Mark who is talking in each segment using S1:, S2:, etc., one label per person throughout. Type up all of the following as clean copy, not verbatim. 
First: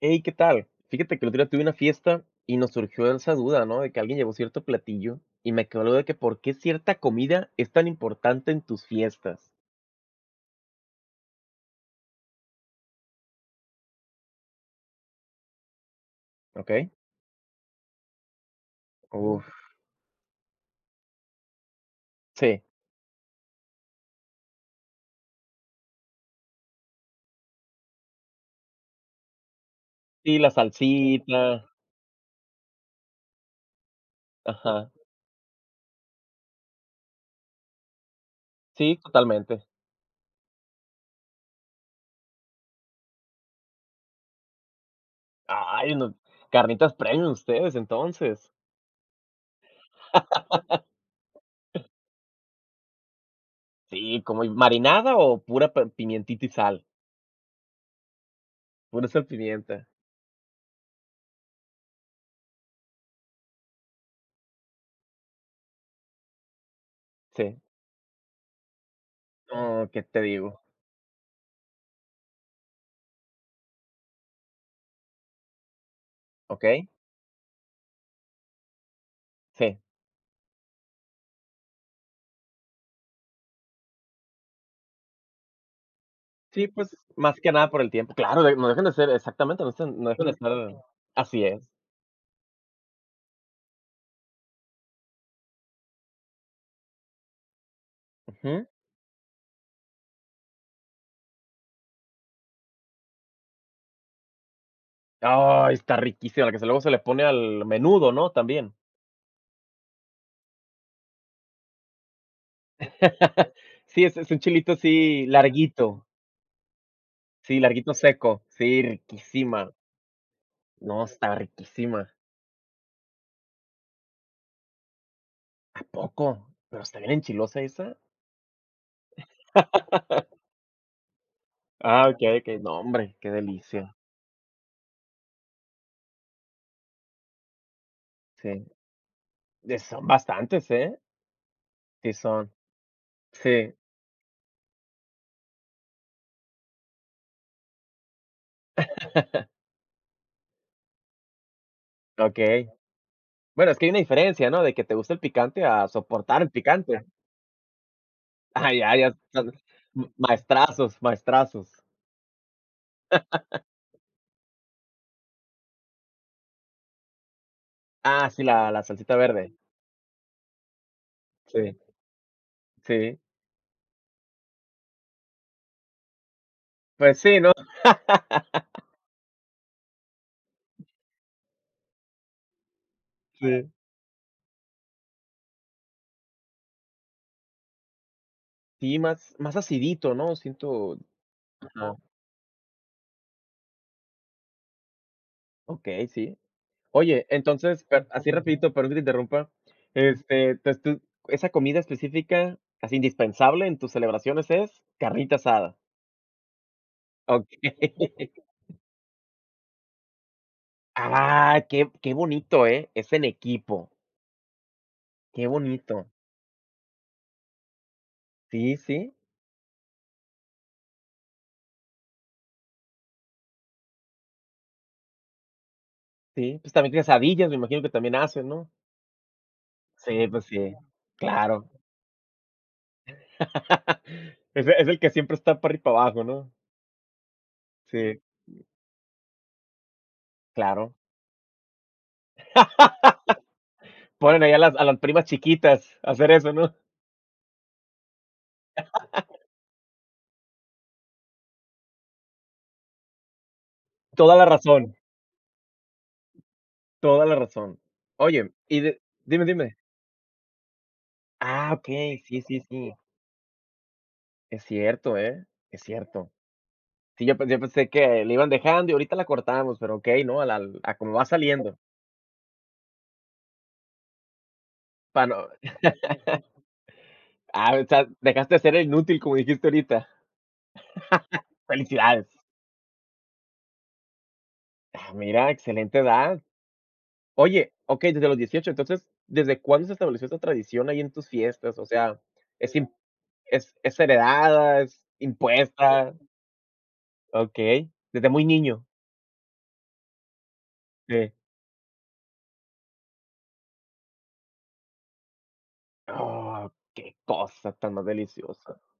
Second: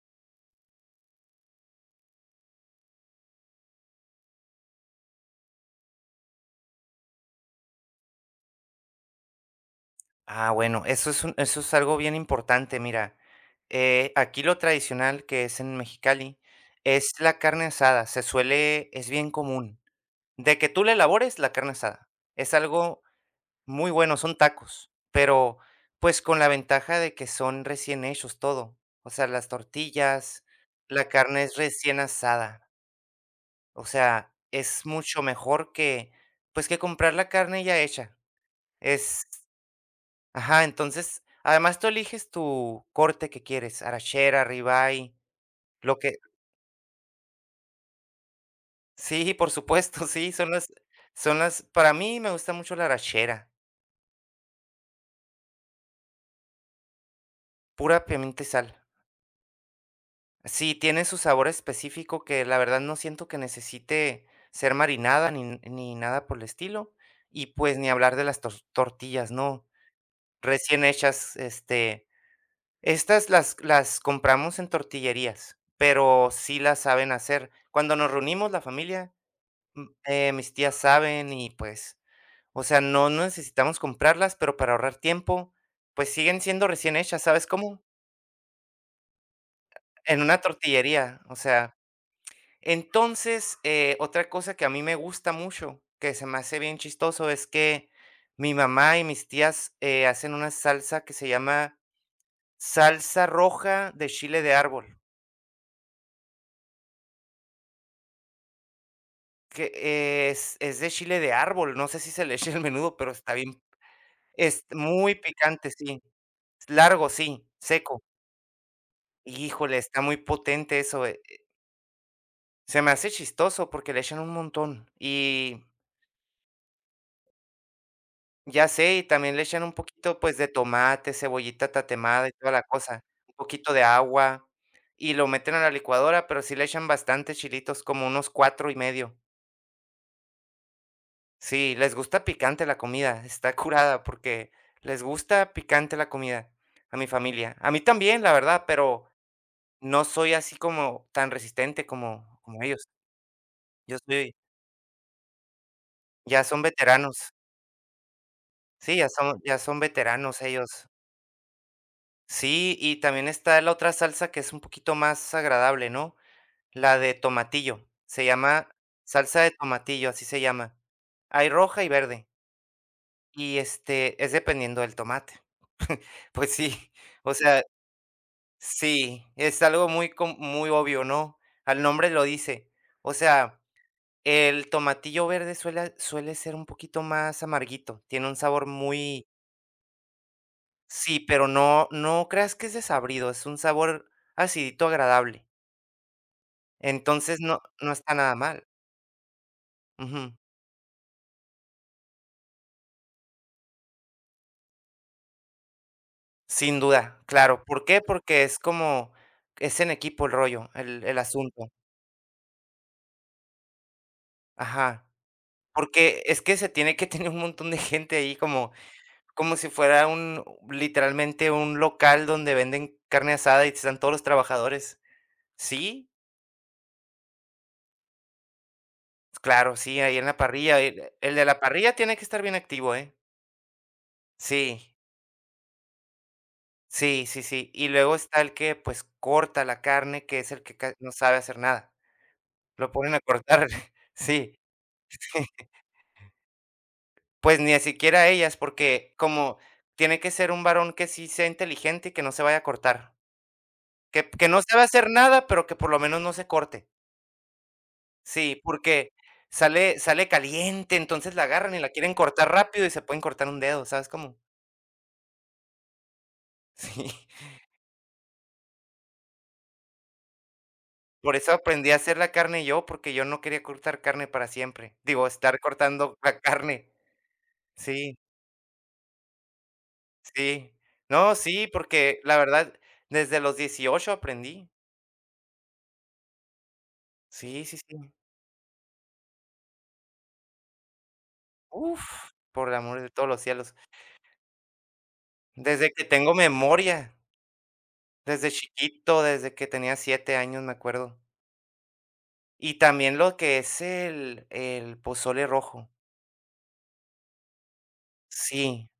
S1: Hey, ¿qué tal? Fíjate que el otro día tuve una fiesta y nos surgió esa duda, ¿no? De que alguien llevó cierto platillo y me quedó la duda de que por qué cierta comida es tan importante en tus fiestas.
S2: Ah, bueno, eso es algo bien importante. Mira, aquí lo tradicional que es en Mexicali
S1: ¿Ok?
S2: es la carne asada. Se suele Es bien
S1: Uf,
S2: común, de que tú le elabores la carne asada. Es
S1: sí.
S2: algo muy bueno, son tacos, pero, pues, con la ventaja de que son recién hechos todo, o sea, las
S1: Sí,
S2: tortillas,
S1: la
S2: la carne es
S1: salsita.
S2: recién asada. O sea, es
S1: Ajá,
S2: mucho mejor que, pues, que comprar la carne ya hecha.
S1: sí,
S2: Es
S1: totalmente.
S2: Ajá, entonces, además tú eliges tu corte que quieres: arachera, ribeye,
S1: Ay,
S2: lo
S1: no,
S2: que
S1: carnitas premium ustedes entonces.
S2: sí, por supuesto. Sí, son las para mí me gusta mucho la arachera.
S1: Sí, como marinada o pura pimientita y sal,
S2: Pura pimienta y sal.
S1: pura sal pimienta,
S2: Sí, tiene su sabor específico que la verdad no siento que necesite ser marinada, ni nada por el estilo. Y
S1: sí.
S2: pues ni hablar de las tortillas, ¿no?
S1: Oh, ¿qué te digo?
S2: Recién hechas. Este, estas las compramos en tortillerías, pero sí las
S1: ¿Ok?
S2: saben hacer. Cuando nos reunimos la familia,
S1: Sí.
S2: Mis tías saben. Y, pues, o sea, no necesitamos comprarlas, pero para ahorrar tiempo, pues, siguen
S1: Sí,
S2: siendo
S1: pues,
S2: recién hechas,
S1: más
S2: ¿sabes
S1: que nada por
S2: cómo?
S1: el tiempo. Claro, de no dejen de ser exactamente, no están no
S2: En
S1: dejan de
S2: una
S1: estar
S2: tortillería, o
S1: así es.
S2: sea. Entonces, otra cosa que a mí me gusta mucho, que se me hace bien chistoso, es que mi
S1: Ujú.
S2: mamá y mis tías, hacen una salsa que se llama salsa roja de chile de árbol,
S1: Ay, está riquísima, la que se luego se le pone al menudo, ¿no? También.
S2: que es de chile de árbol. No sé si se le eche al menudo, pero está bien
S1: Sí, es un
S2: es
S1: chilito
S2: muy
S1: así
S2: picante. Sí,
S1: larguito.
S2: largo, sí,
S1: Sí, larguito
S2: seco.
S1: seco. Sí, riquísima.
S2: Híjole, está muy potente
S1: No,
S2: eso, ¿eh?
S1: está riquísima.
S2: Se me hace chistoso porque le echan un montón. Y
S1: ¿A poco? ¿Pero está bien enchilosa esa?
S2: ya sé. Y también le echan un poquito, pues, de tomate, cebollita
S1: Ah,
S2: tatemada y
S1: okey,
S2: toda
S1: okey.
S2: la
S1: No,
S2: cosa,
S1: hombre, qué
S2: un poquito de
S1: delicia.
S2: agua, y lo meten a la licuadora, pero sí le echan bastantes chilitos, como unos
S1: Sí.
S2: cuatro y medio.
S1: Son bastantes, ¿eh?
S2: Sí, les
S1: Sí
S2: gusta
S1: son.
S2: picante la comida. Está
S1: Sí.
S2: curada porque les gusta picante la comida a mi familia. A mí también, la verdad, pero no soy así como tan resistente como
S1: Okey.
S2: ellos.
S1: Bueno, es que hay
S2: Yo
S1: una
S2: soy
S1: diferencia, ¿no? De que te gusta el picante a soportar
S2: Ya
S1: el
S2: son
S1: picante.
S2: veteranos.
S1: Ah, ya,
S2: Sí, ya
S1: ya.
S2: son ya son veteranos ellos.
S1: Maestrazos, maestrazos.
S2: Sí, y también está la otra salsa, que es un poquito más agradable, ¿no? La de tomatillo. Se
S1: Ah, sí,
S2: llama
S1: la salsita
S2: salsa de
S1: verde.
S2: tomatillo, así se llama. Hay
S1: Sí,
S2: roja y verde.
S1: sí.
S2: Y, este, es dependiendo del tomate. Pues sí,
S1: Pues
S2: o
S1: sí, ¿no?
S2: sea, sí, es algo muy com muy obvio, ¿no? Al nombre lo dice. O sea,
S1: Sí.
S2: el tomatillo verde suele ser un poquito más amarguito, tiene un sabor
S1: Sí,
S2: muy...
S1: más más acidito, ¿no? Siento
S2: Sí, pero no
S1: ajá.
S2: no creas que es desabrido, es un sabor acidito agradable.
S1: Okey, sí. Oye,
S2: Entonces, no
S1: entonces,
S2: no
S1: per
S2: está
S1: así
S2: nada mal.
S1: rapidito, perdón que te interrumpa.
S2: Ujú.
S1: Este, entonces tú esa comida específica, casi indispensable en tus celebraciones, ¿es? Carnita asada.
S2: Sin duda, claro.
S1: Okey.
S2: ¿Por qué? Porque es como es en equipo el rollo, el
S1: Ah,
S2: asunto.
S1: qué qué bonito, ¿eh? Es en equipo.
S2: Ajá.
S1: Qué bonito.
S2: Porque es que se tiene que tener un montón de gente ahí, como
S1: Sí, sí.
S2: como si fuera un literalmente un local donde venden carne asada y están todos los trabajadores. Sí,
S1: Sí, pues también quesadillas, me imagino que también hacen, ¿no?
S2: claro, sí, ahí
S1: Sí,
S2: en la
S1: pues sí,
S2: parrilla. El de la
S1: claro.
S2: parrilla tiene que estar bien activo, ¿eh?
S1: Es e es
S2: Sí.
S1: el que siempre está para arriba y para abajo, ¿no?
S2: Sí, sí, sí. Y luego
S1: Sí,
S2: está el que, pues, corta la carne, que es el que
S1: claro.
S2: ca no sabe hacer nada. Lo ponen a cortar.
S1: Ponen ahí a
S2: Sí,
S1: las
S2: sí.
S1: primas chiquitas a hacer eso, ¿no?
S2: Pues, ni siquiera ellas, porque como tiene que ser un varón que sí sea inteligente y que no se vaya a cortar. Que
S1: Toda la
S2: que no sabe
S1: razón,
S2: hacer nada, pero que por lo menos no se corte.
S1: toda la razón. Oye,
S2: Sí,
S1: y de
S2: porque
S1: dime, dime.
S2: sale caliente, entonces la
S1: Ah,
S2: agarran y la quieren
S1: okey, sí,
S2: cortar
S1: sí,
S2: rápido y
S1: sí.
S2: se pueden cortar un dedo, ¿sabes cómo?
S1: Es cierto, ¿eh? Es cierto.
S2: Sí.
S1: Sí, yo pensé que le iban dejando y ahorita la cortamos, pero okey, no, a la a como va
S2: Por eso
S1: saliendo,
S2: aprendí a hacer la carne yo, porque yo no quería cortar carne para siempre.
S1: para
S2: Digo,
S1: no
S2: estar cortando la carne.
S1: ah, o sea,
S2: Sí,
S1: dejaste de ser el inútil, como dijiste ahorita.
S2: sí. No, sí, porque
S1: Felicidades.
S2: la verdad, desde los 18 aprendí.
S1: Ah, mira, excelente edad.
S2: Sí,
S1: Oye,
S2: sí,
S1: okey,
S2: sí.
S1: desde los 18. Entonces, ¿desde cuándo se estableció esta tradición ahí en tus fiestas? O sea,
S2: Uf, por
S1: ¿es
S2: el
S1: im
S2: amor de todos los
S1: ¿es
S2: cielos.
S1: es heredada, es
S2: Desde que
S1: impuesta?
S2: tengo memoria,
S1: Okey, desde muy
S2: desde
S1: niño.
S2: chiquito, desde que tenía 7 años, me acuerdo.
S1: Sí.
S2: Y también lo que es el pozole rojo.
S1: Oh, qué cosa tan más deliciosa.
S2: Sí,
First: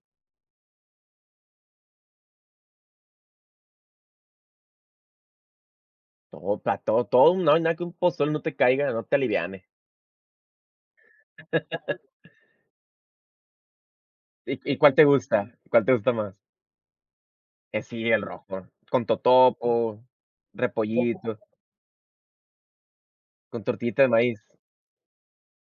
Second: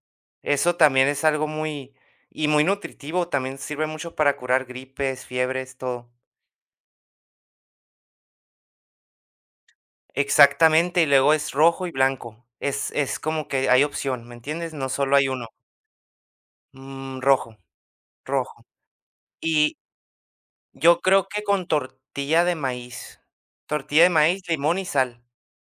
S2: eso también es algo muy nutritivo, también sirve mucho para curar gripes, fiebres, todo.
S1: Todo para todo todo, no hay nada que un pozol no te caiga, no te aliviane.
S2: Exactamente, y luego es rojo y blanco. Es como que hay opción, ¿me
S1: ¿Y
S2: entiendes?
S1: y
S2: No
S1: cuál te
S2: solo hay uno.
S1: gusta? ¿Cuál te gusta más?
S2: Rojo,
S1: Sí, el
S2: rojo.
S1: rojo, con
S2: Y
S1: totopo,
S2: yo creo
S1: repollito,
S2: que con tortilla de maíz.
S1: con tortita
S2: Tortilla
S1: de
S2: de
S1: maíz
S2: maíz, limón y sal,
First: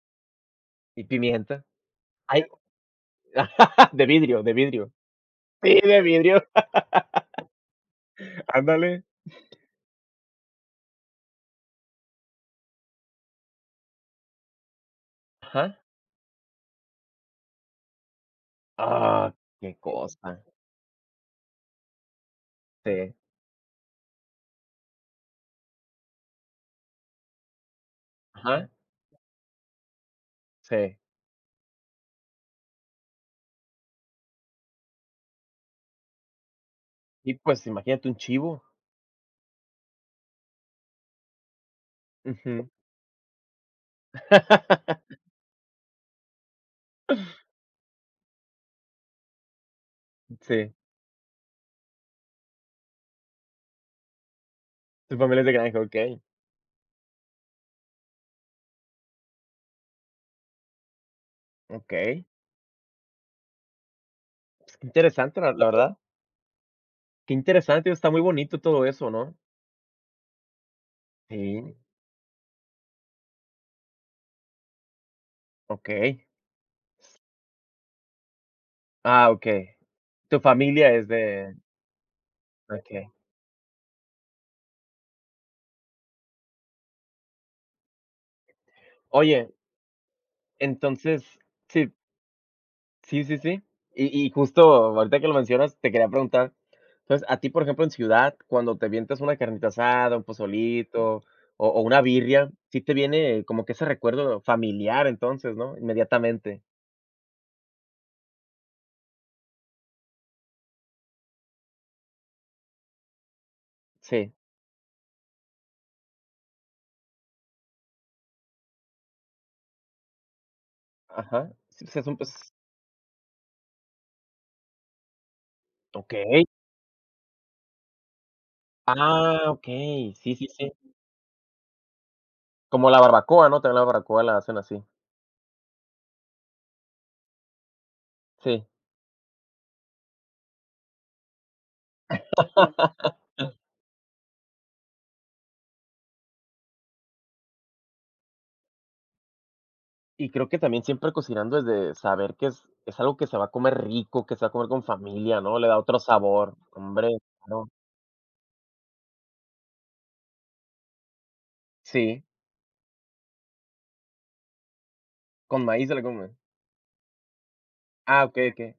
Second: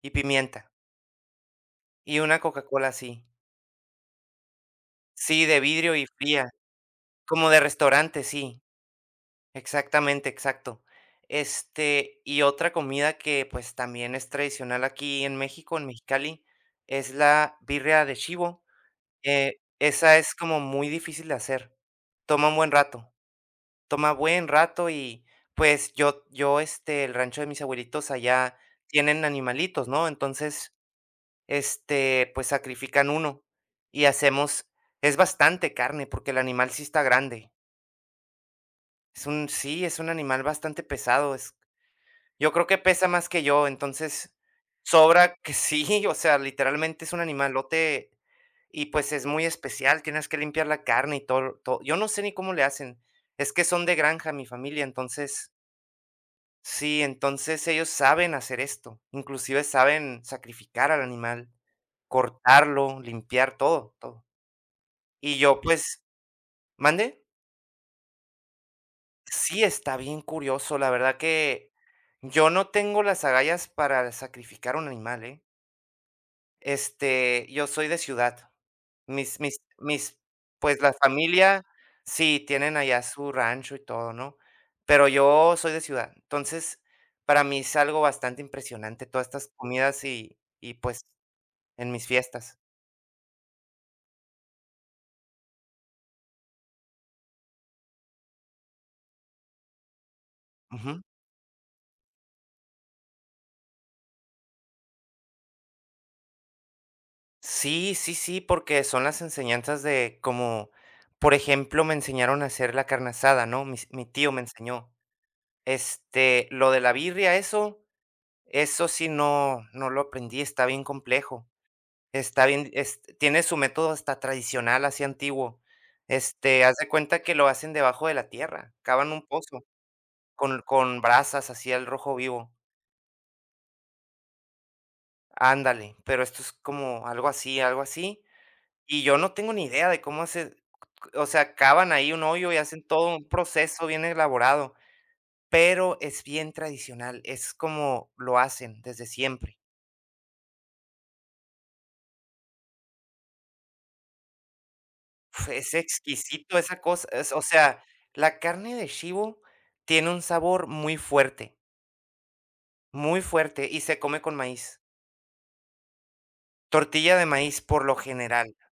S2: y pimienta,
S1: y pimienta.
S2: y una
S1: Hay
S2: Coca-Cola así.
S1: De vidrio, de vidrio.
S2: Sí, de
S1: Sí,
S2: vidrio
S1: de
S2: y
S1: vidrio.
S2: fría, como de restaurante, sí,
S1: Ándale.
S2: exactamente, exacto. Este, y otra comida que pues también es tradicional aquí en México,
S1: Ajá.
S2: en Mexicali, es la birria de chivo.
S1: Ah,
S2: Eh,
S1: qué
S2: Esa es
S1: cosa.
S2: como muy difícil de hacer. Toma un buen rato.
S1: Sí.
S2: Toma buen rato y, pues, yo, este, el rancho de mis abuelitos allá
S1: Ajá,
S2: tienen animalitos, ¿no? Entonces,
S1: sí.
S2: este, pues, sacrifican uno y hacemos es bastante carne, porque el animal sí está
S1: Y,
S2: grande.
S1: pues, imagínate un chivo.
S2: Es un Sí, es un animal bastante pesado. Es Yo creo
S1: Ujú.
S2: que pesa más que yo, entonces, sobra que sí, o sea, literalmente es un animalote y, pues, es muy especial. Tienes que limpiar
S1: Sí,
S2: la carne y todo, to yo no sé ni cómo le hacen. Es que son de granja mi familia,
S1: tu familia es
S2: entonces...
S1: de granja, okey,
S2: Sí, entonces ellos saben hacer esto, inclusive saben sacrificar al animal,
S1: okey.
S2: cortarlo, limpiar todo, todo.
S1: Pues, qué
S2: Y
S1: interesante, la
S2: yo,
S1: la verdad.
S2: pues, ¿mande?
S1: Qué interesante, está muy bonito todo eso, ¿no?
S2: Sí, está bien curioso, la verdad que
S1: Sí,
S2: yo no tengo las agallas para sacrificar un animal, ¿eh?
S1: okey.
S2: Este, yo soy de ciudad.
S1: Ah,
S2: Mis mis
S1: okey.
S2: mis
S1: Tu
S2: Pues,
S1: familia
S2: la
S1: es de
S2: familia sí, tienen allá
S1: okey.
S2: su rancho y todo, ¿no? Pero yo soy de ciudad. Entonces, para mí es algo bastante impresionante todas estas
S1: Oye,
S2: comidas y, pues,
S1: entonces, si
S2: en mis fiestas.
S1: Sí, sí, sí. Y justo ahorita que lo mencionas, te quería preguntar, entonces, a ti, por ejemplo, en ciudad, cuando te avientas una carnita asada, un pozolito
S2: Ujú.
S1: o una birria, sí te viene como que ese recuerdo familiar, entonces, ¿no? Inmediatamente.
S2: Sí, sí, sí, porque son las enseñanzas de como, por ejemplo, me enseñaron a hacer la carne asada, ¿no? Mis mi tío
S1: Sí,
S2: me enseñó. Este, lo de la birria, eso sí no lo aprendí, está bien complejo.
S1: ajá. Sí, pues, es un pues
S2: Está bien, es tiene su método hasta tradicional, así antiguo.
S1: okey.
S2: Este, haz de cuenta que lo hacen debajo de la tierra, cavan un
S1: Ah,
S2: pozo
S1: ok Sí, sí,
S2: con
S1: sí.
S2: con brasas así al rojo vivo.
S1: Como la barbacoa, ¿no? También la barbacoa la hacen así.
S2: Ándale, pero esto es como algo así, algo así.
S1: Sí.
S2: Y yo no tengo ni idea de cómo hace, o sea, cavan ahí un hoyo y hacen todo un proceso bien elaborado, pero es bien tradicional, es como lo hacen desde siempre.
S1: Y creo que también siempre cocinando es de saber que es algo que se va a comer rico, que se va a comer con familia,
S2: Uf,
S1: ¿no? Le
S2: es
S1: da otro sabor.
S2: exquisito esa cosa,
S1: Hombre,
S2: o
S1: claro.
S2: sea, la carne de chivo tiene un sabor muy fuerte,
S1: Sí,
S2: muy fuerte, y se come con maíz.
S1: con maíz se la comen.
S2: Tortilla de maíz por lo
S1: Ah, okey,
S2: general,
S1: okey.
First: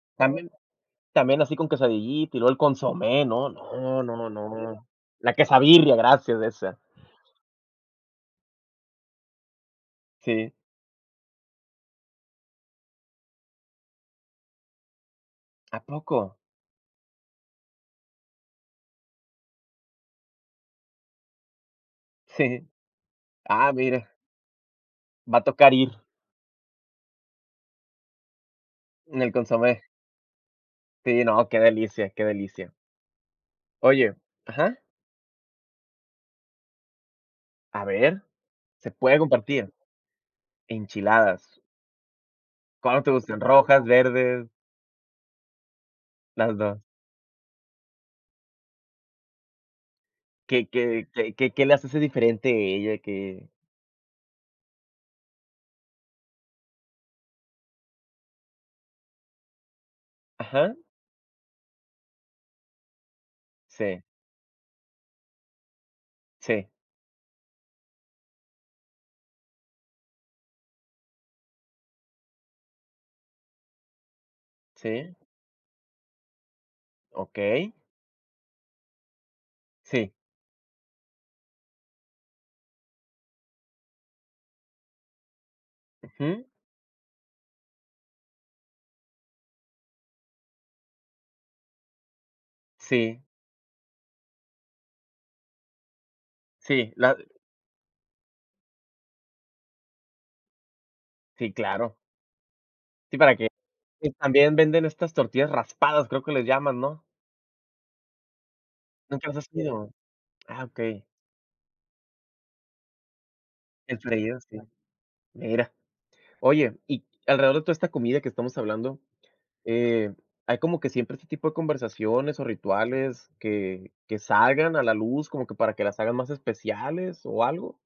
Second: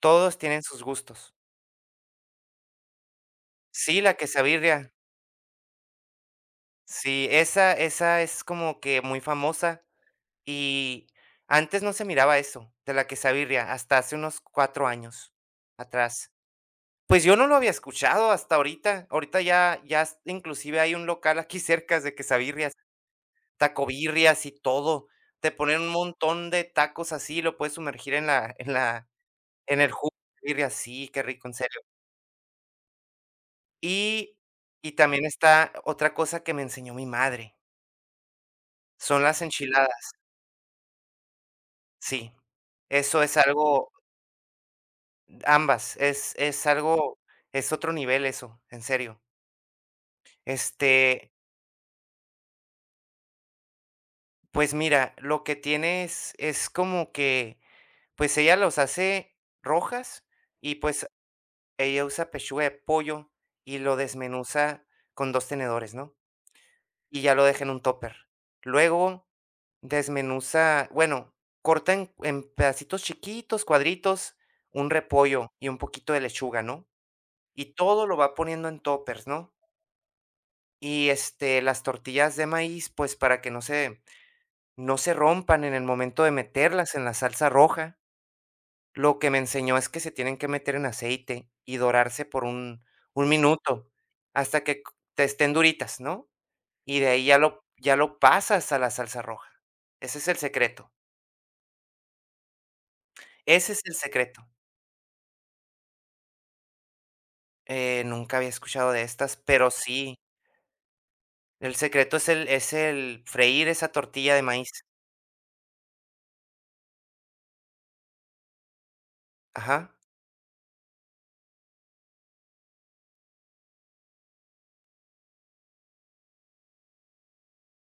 S2: todos
S1: También
S2: tienen sus gustos.
S1: también así con quesadillita y luego el consomé, ¿no?
S2: Sí,
S1: No,
S2: la
S1: no, no.
S2: quesabirria.
S1: La quesabirria, gracias, esa.
S2: Sí, esa es como que muy famosa,
S1: Sí.
S2: y antes no se miraba eso de la quesabirria hasta hace unos 4 años
S1: ¿A poco?
S2: atrás. Pues yo no lo había escuchado hasta ahorita. Ahorita inclusive hay un local aquí cerca de
S1: Sí.
S2: quesabirria.
S1: Ah, mira,
S2: Tacobirrias y todo.
S1: va a
S2: Te
S1: tocar
S2: ponen
S1: ir
S2: un montón de tacos así, lo puedes sumergir en la en la
S1: en el
S2: en
S1: consomé.
S2: el jugo de birria. Sí, qué
S1: Sí, no,
S2: rico, en
S1: qué
S2: serio.
S1: delicia, qué delicia. Oye
S2: Y
S1: ajá,
S2: y también está otra cosa que me enseñó mi madre,
S1: a ver, se puede
S2: son las
S1: compartir.
S2: enchiladas.
S1: Enchiladas,
S2: Sí,
S1: ¿cuáles te
S2: eso es
S1: gustan? ¿Rojas,
S2: algo
S1: verdes?
S2: ambas,
S1: Las 2,
S2: es otro nivel eso, en serio.
S1: ¿Qué qué
S2: Este,
S1: qué qué qué las hace diferente a ella? Que,
S2: pues mira, lo que tienes es como que, pues, ella los hace rojas.
S1: ajá,
S2: Y, pues, ella usa pechuga de pollo y lo
S1: sí,
S2: desmenuza con 2 tenedores, ¿no?
S1: sí,
S2: Y ya lo deja en un topper. Luego desmenuza, bueno, corta en pedacitos chiquitos, cuadritos, un
S1: sí,
S2: repollo y un poquito de lechuga, ¿no?
S1: okey.
S2: Y todo lo va poniendo en toppers, ¿no?
S1: Sí,
S2: Y, este, las tortillas de maíz, pues, para que no se rompan en el momento de
S1: ujú,
S2: meterlas en la salsa roja. Lo que me enseñó es que se tienen que meter en aceite y dorarse por un
S1: sí,
S2: un minuto, hasta que c te estén duritas, ¿no?
S1: sí,
S2: Y de
S1: la
S2: ahí ya lo pasas a la salsa roja. Ese es el secreto,
S1: sí, claro. Sí, para que
S2: ese es el
S1: y
S2: secreto.
S1: también venden estas tortillas raspadas, creo que les llaman, ¿no?
S2: Nunca había escuchado de
S1: ¿Nunca
S2: estas,
S1: las has
S2: pero
S1: comido?
S2: sí,
S1: Ah, okey.
S2: el secreto es el freír esa
S1: El
S2: tortilla
S1: freído,
S2: de
S1: sí.
S2: maíz.
S1: Mira. Oye, y alrededor de toda esta comida que estamos hablando,
S2: Ajá.
S1: eh, hay como que siempre este tipo de conversaciones o rituales que salgan a la luz, como que para que las hagan más especiales o algo.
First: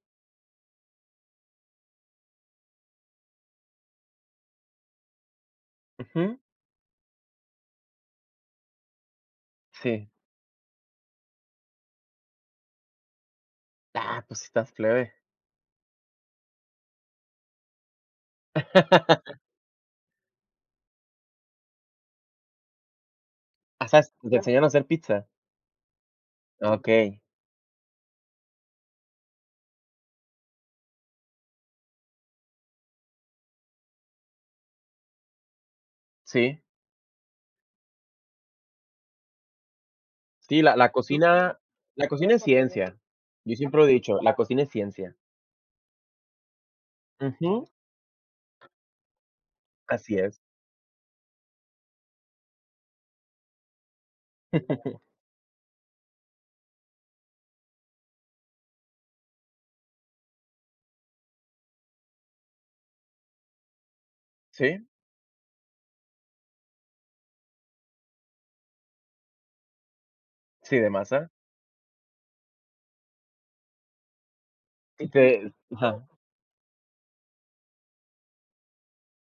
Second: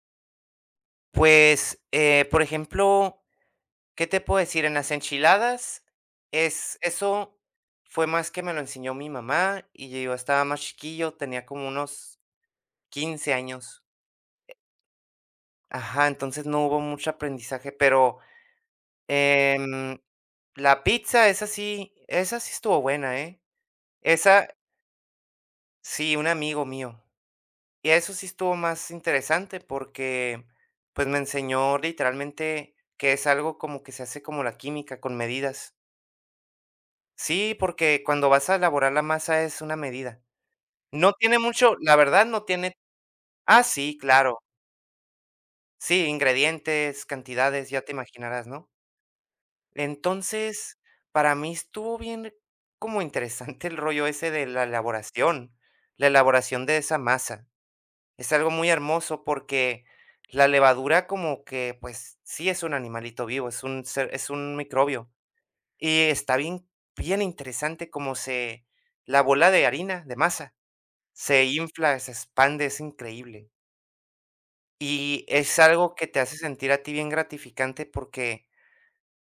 S2: Pues, por ejemplo... ¿Qué te puedo decir? En las enchiladas,
S1: Ujú,
S2: es eso fue más que me lo enseñó mi mamá, y
S1: sí.
S2: yo estaba más chiquillo, tenía como unos 15 años.
S1: Ah, pues sí estás plebe.
S2: Ajá, entonces no hubo mucho aprendizaje, pero, em, la pizza, esa sí estuvo buena, ¿eh?
S1: Ah, ¿sabes? ¿Te
S2: Esa
S1: enseñan a hacer pizza?
S2: sí, un amigo mío.
S1: Okey,
S2: Y eso sí estuvo más interesante porque, pues, me enseñó literalmente que es algo como que se hace como la química, con medidas.
S1: sí.
S2: Sí, porque cuando vas a elaborar la masa es una medida.
S1: Sí, la
S2: No tiene
S1: cocina
S2: mucho, la
S1: la
S2: verdad
S1: cocina es
S2: no tiene...
S1: ciencia. Yo Ah,
S2: Ah,
S1: siempre lo he
S2: sí,
S1: dicho, la
S2: claro.
S1: cocina es ciencia.
S2: Sí, ingredientes,
S1: Ujú,
S2: cantidades, ya te imaginarás, ¿no?
S1: así es.
S2: Entonces, para mí estuvo bien, como interesante el rollo ese de la elaboración de esa masa. Es algo muy hermoso porque la levadura, como que, pues, sí es un animalito vivo, es un
S1: Sí,
S2: microbio, y está bien interesante cómo se... la bola de harina, de masa,
S1: sí, de masa.
S2: se infla, se expande, es increíble.
S1: Y
S2: Y
S1: te
S2: es algo
S1: ajá,
S2: que te hace sentir a ti bien gratificante porque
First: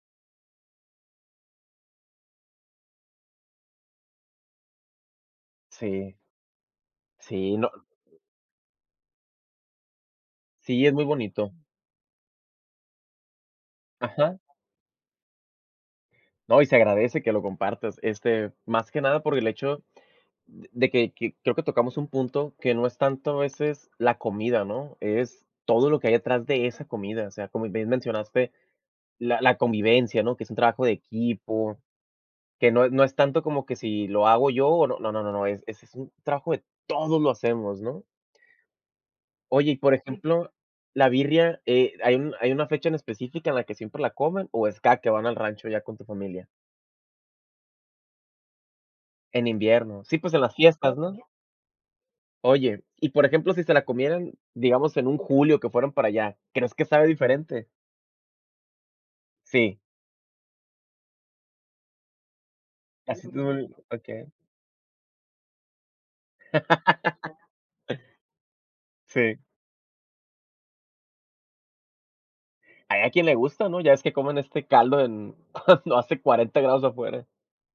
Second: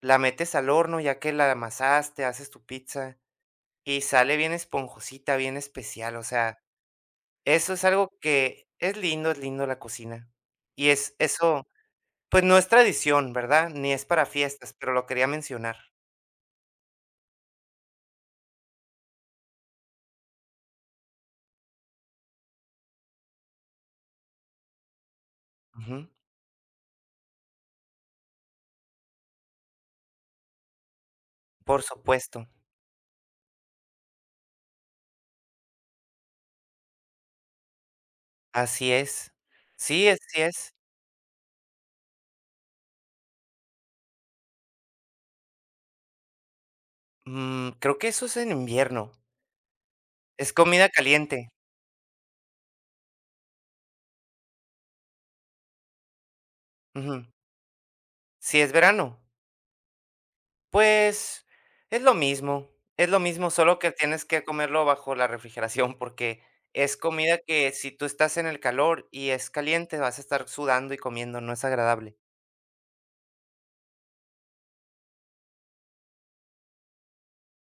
S2: la metes al horno ya que la amasaste, haces tu pizza y sale bien esponjosita, bien
S1: sí,
S2: especial. O sea,
S1: sí, no,
S2: eso es algo que es lindo la cocina.
S1: sí,
S2: Y
S1: es muy
S2: es
S1: bonito.
S2: eso, pues no es tradición, ¿verdad? Ni es para
S1: Ajá.
S2: fiestas, pero lo quería mencionar.
S1: No, y se agradece que lo compartas, este, más que nada por el hecho de que creo que tocamos un punto que no es tanto a veces la comida, ¿no? Es todo lo que
S2: Ujú.
S1: hay detrás de esa comida, o sea, como bien mencionaste, la convivencia, ¿no? Que es un trabajo de equipo.
S2: Por supuesto,
S1: Que no no es tanto como que si lo hago yo o no, no, no, no, no, es es un trabajo de todos lo hacemos, ¿no?
S2: así es.
S1: Oye, y por Sí.
S2: Sí, así
S1: ejemplo,
S2: es.
S1: la birria, ¿hay un hay una fecha en específica en la que siempre la comen o es cada que van al rancho ya con tu familia?
S2: Creo que eso es en invierno.
S1: En invierno. Sí, pues en
S2: Es
S1: las
S2: comida
S1: fiestas, ¿no?
S2: caliente.
S1: Oye, y por ejemplo, si se la comieran, digamos, en un julio que fueran para allá, ¿crees que sabe
S2: Ujú.
S1: diferente?
S2: Si es verano,
S1: Sí,
S2: pues, es lo mismo, es lo
S1: así tú
S2: mismo, solo que
S1: okey,
S2: tienes que comerlo bajo la refrigeración, porque es comida que si tú estás en el calor y
S1: sí.
S2: es caliente, vas a estar sudando y comiendo, no es agradable.
S1: Hay a quien le gusta, ¿no? Ya es que comen este caldo en cuando hace 40 grados afuera.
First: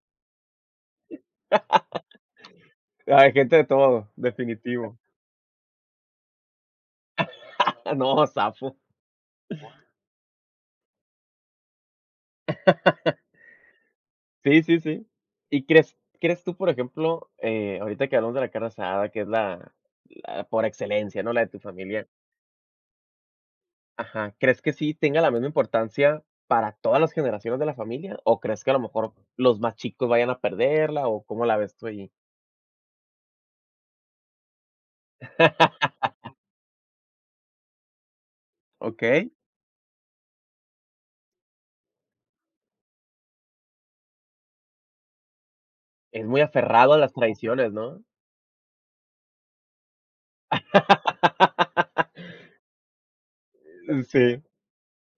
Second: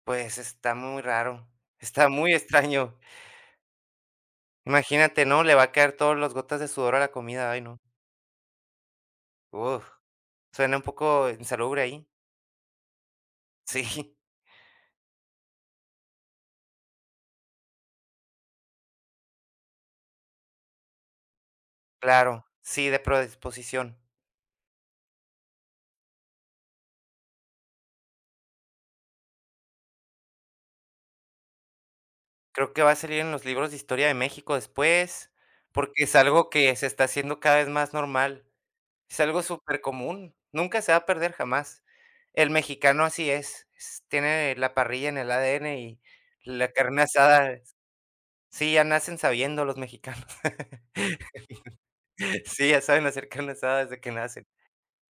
S2: Pues, está muy raro, está muy extraño.
S1: Hay gente de todo, definitivo.
S2: Imagínate, ¿no? Le va a caer todas las gotas de sudor a la comida, ay no.
S1: Ah, no, zafo.
S2: Uf, suena un poco insalubre ahí. Sí,
S1: Sí, sí, sí. ¿Y crees tú, por ejemplo, ahorita que hablamos de la carne asada, que es la la por excelencia, ¿no?, la de tu familia
S2: claro, sí, de predisposición.
S1: ajá, ¿crees que sí tenga la misma importancia para todas las generaciones de la familia, o crees que a lo mejor los más chicos vayan a perderla, o cómo la ves tú allí
S2: Creo que va a salir en los libros de historia de México después, porque es algo que se está haciendo cada vez más normal. Es
S1: Okey,
S2: algo súper común. Nunca se va a perder jamás. El mexicano así es, s tiene la parrilla en el ADN. Y
S1: es muy
S2: la
S1: aferrado a
S2: carne
S1: las
S2: asada,
S1: tradiciones, ¿no?
S2: sí, ya nacen sabiendo los mexicanos. Sí, ya saben hacer carne asada desde que
S1: Sí,
S2: nacen.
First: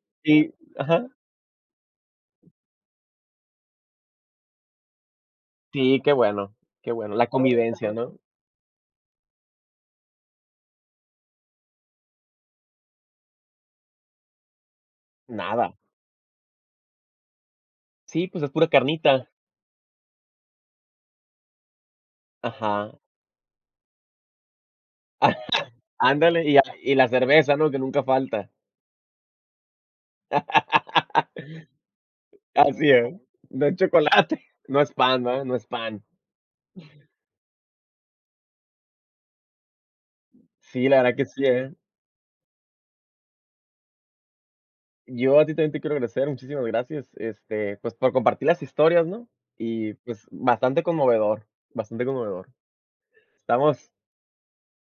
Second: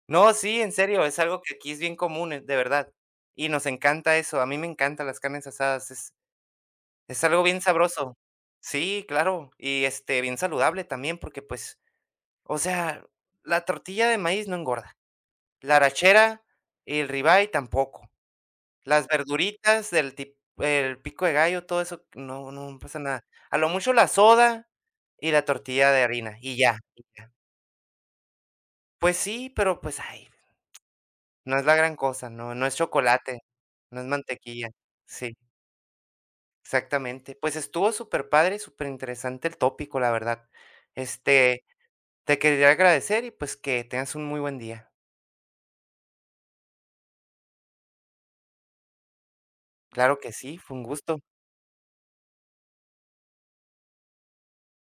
S2: No,
S1: y
S2: sí, en serio,
S1: ajá,
S2: es algo que aquí es bien común, de verdad, y nos encanta eso. A mí me encantan las carnes asadas,
S1: sí, qué bueno,
S2: es
S1: la
S2: algo bien
S1: convivencia, ¿no?
S2: sabroso. Sí, claro, y, este, bien saludable también, porque, pues, o sea, la tortilla de maíz no engorda,
S1: Nada.
S2: la arrachera y el ribeye tampoco,
S1: Sí, pues es pura
S2: las
S1: carnita.
S2: verduritas del tip el pico de gallo, todo eso, no pasa
S1: Ajá.
S2: nada. A lo mucho la soda y
S1: Ah,
S2: la tortilla de harina,
S1: ándale,
S2: y ya,
S1: y
S2: y
S1: la
S2: ya.
S1: cerveza, ¿no?, que nunca falta.
S2: Pues sí, pero, pues, ay, no es la gran cosa, no es
S1: Así es,
S2: chocolate,
S1: no es
S2: no es
S1: chocolate,
S2: mantequilla.
S1: no es pan,
S2: Sí,
S1: ¿verdad?, no es pan.
S2: exactamente. Pues, estuvo súper padre, superpadre, interesante el tópico, la verdad.
S1: Sí, la verdad que sí,
S2: Este,
S1: ¿eh?
S2: te quería agradecer y, pues, que tengas un muy buen día.
S1: Yo a ti también te quiero agradecer, muchísimas gracias, este, pues, por compartir las historias, ¿no? Y,
S2: Claro
S1: pues,
S2: que sí, fue
S1: bastante
S2: un gusto.
S1: conmovedor, bastante conmovedor. Estamos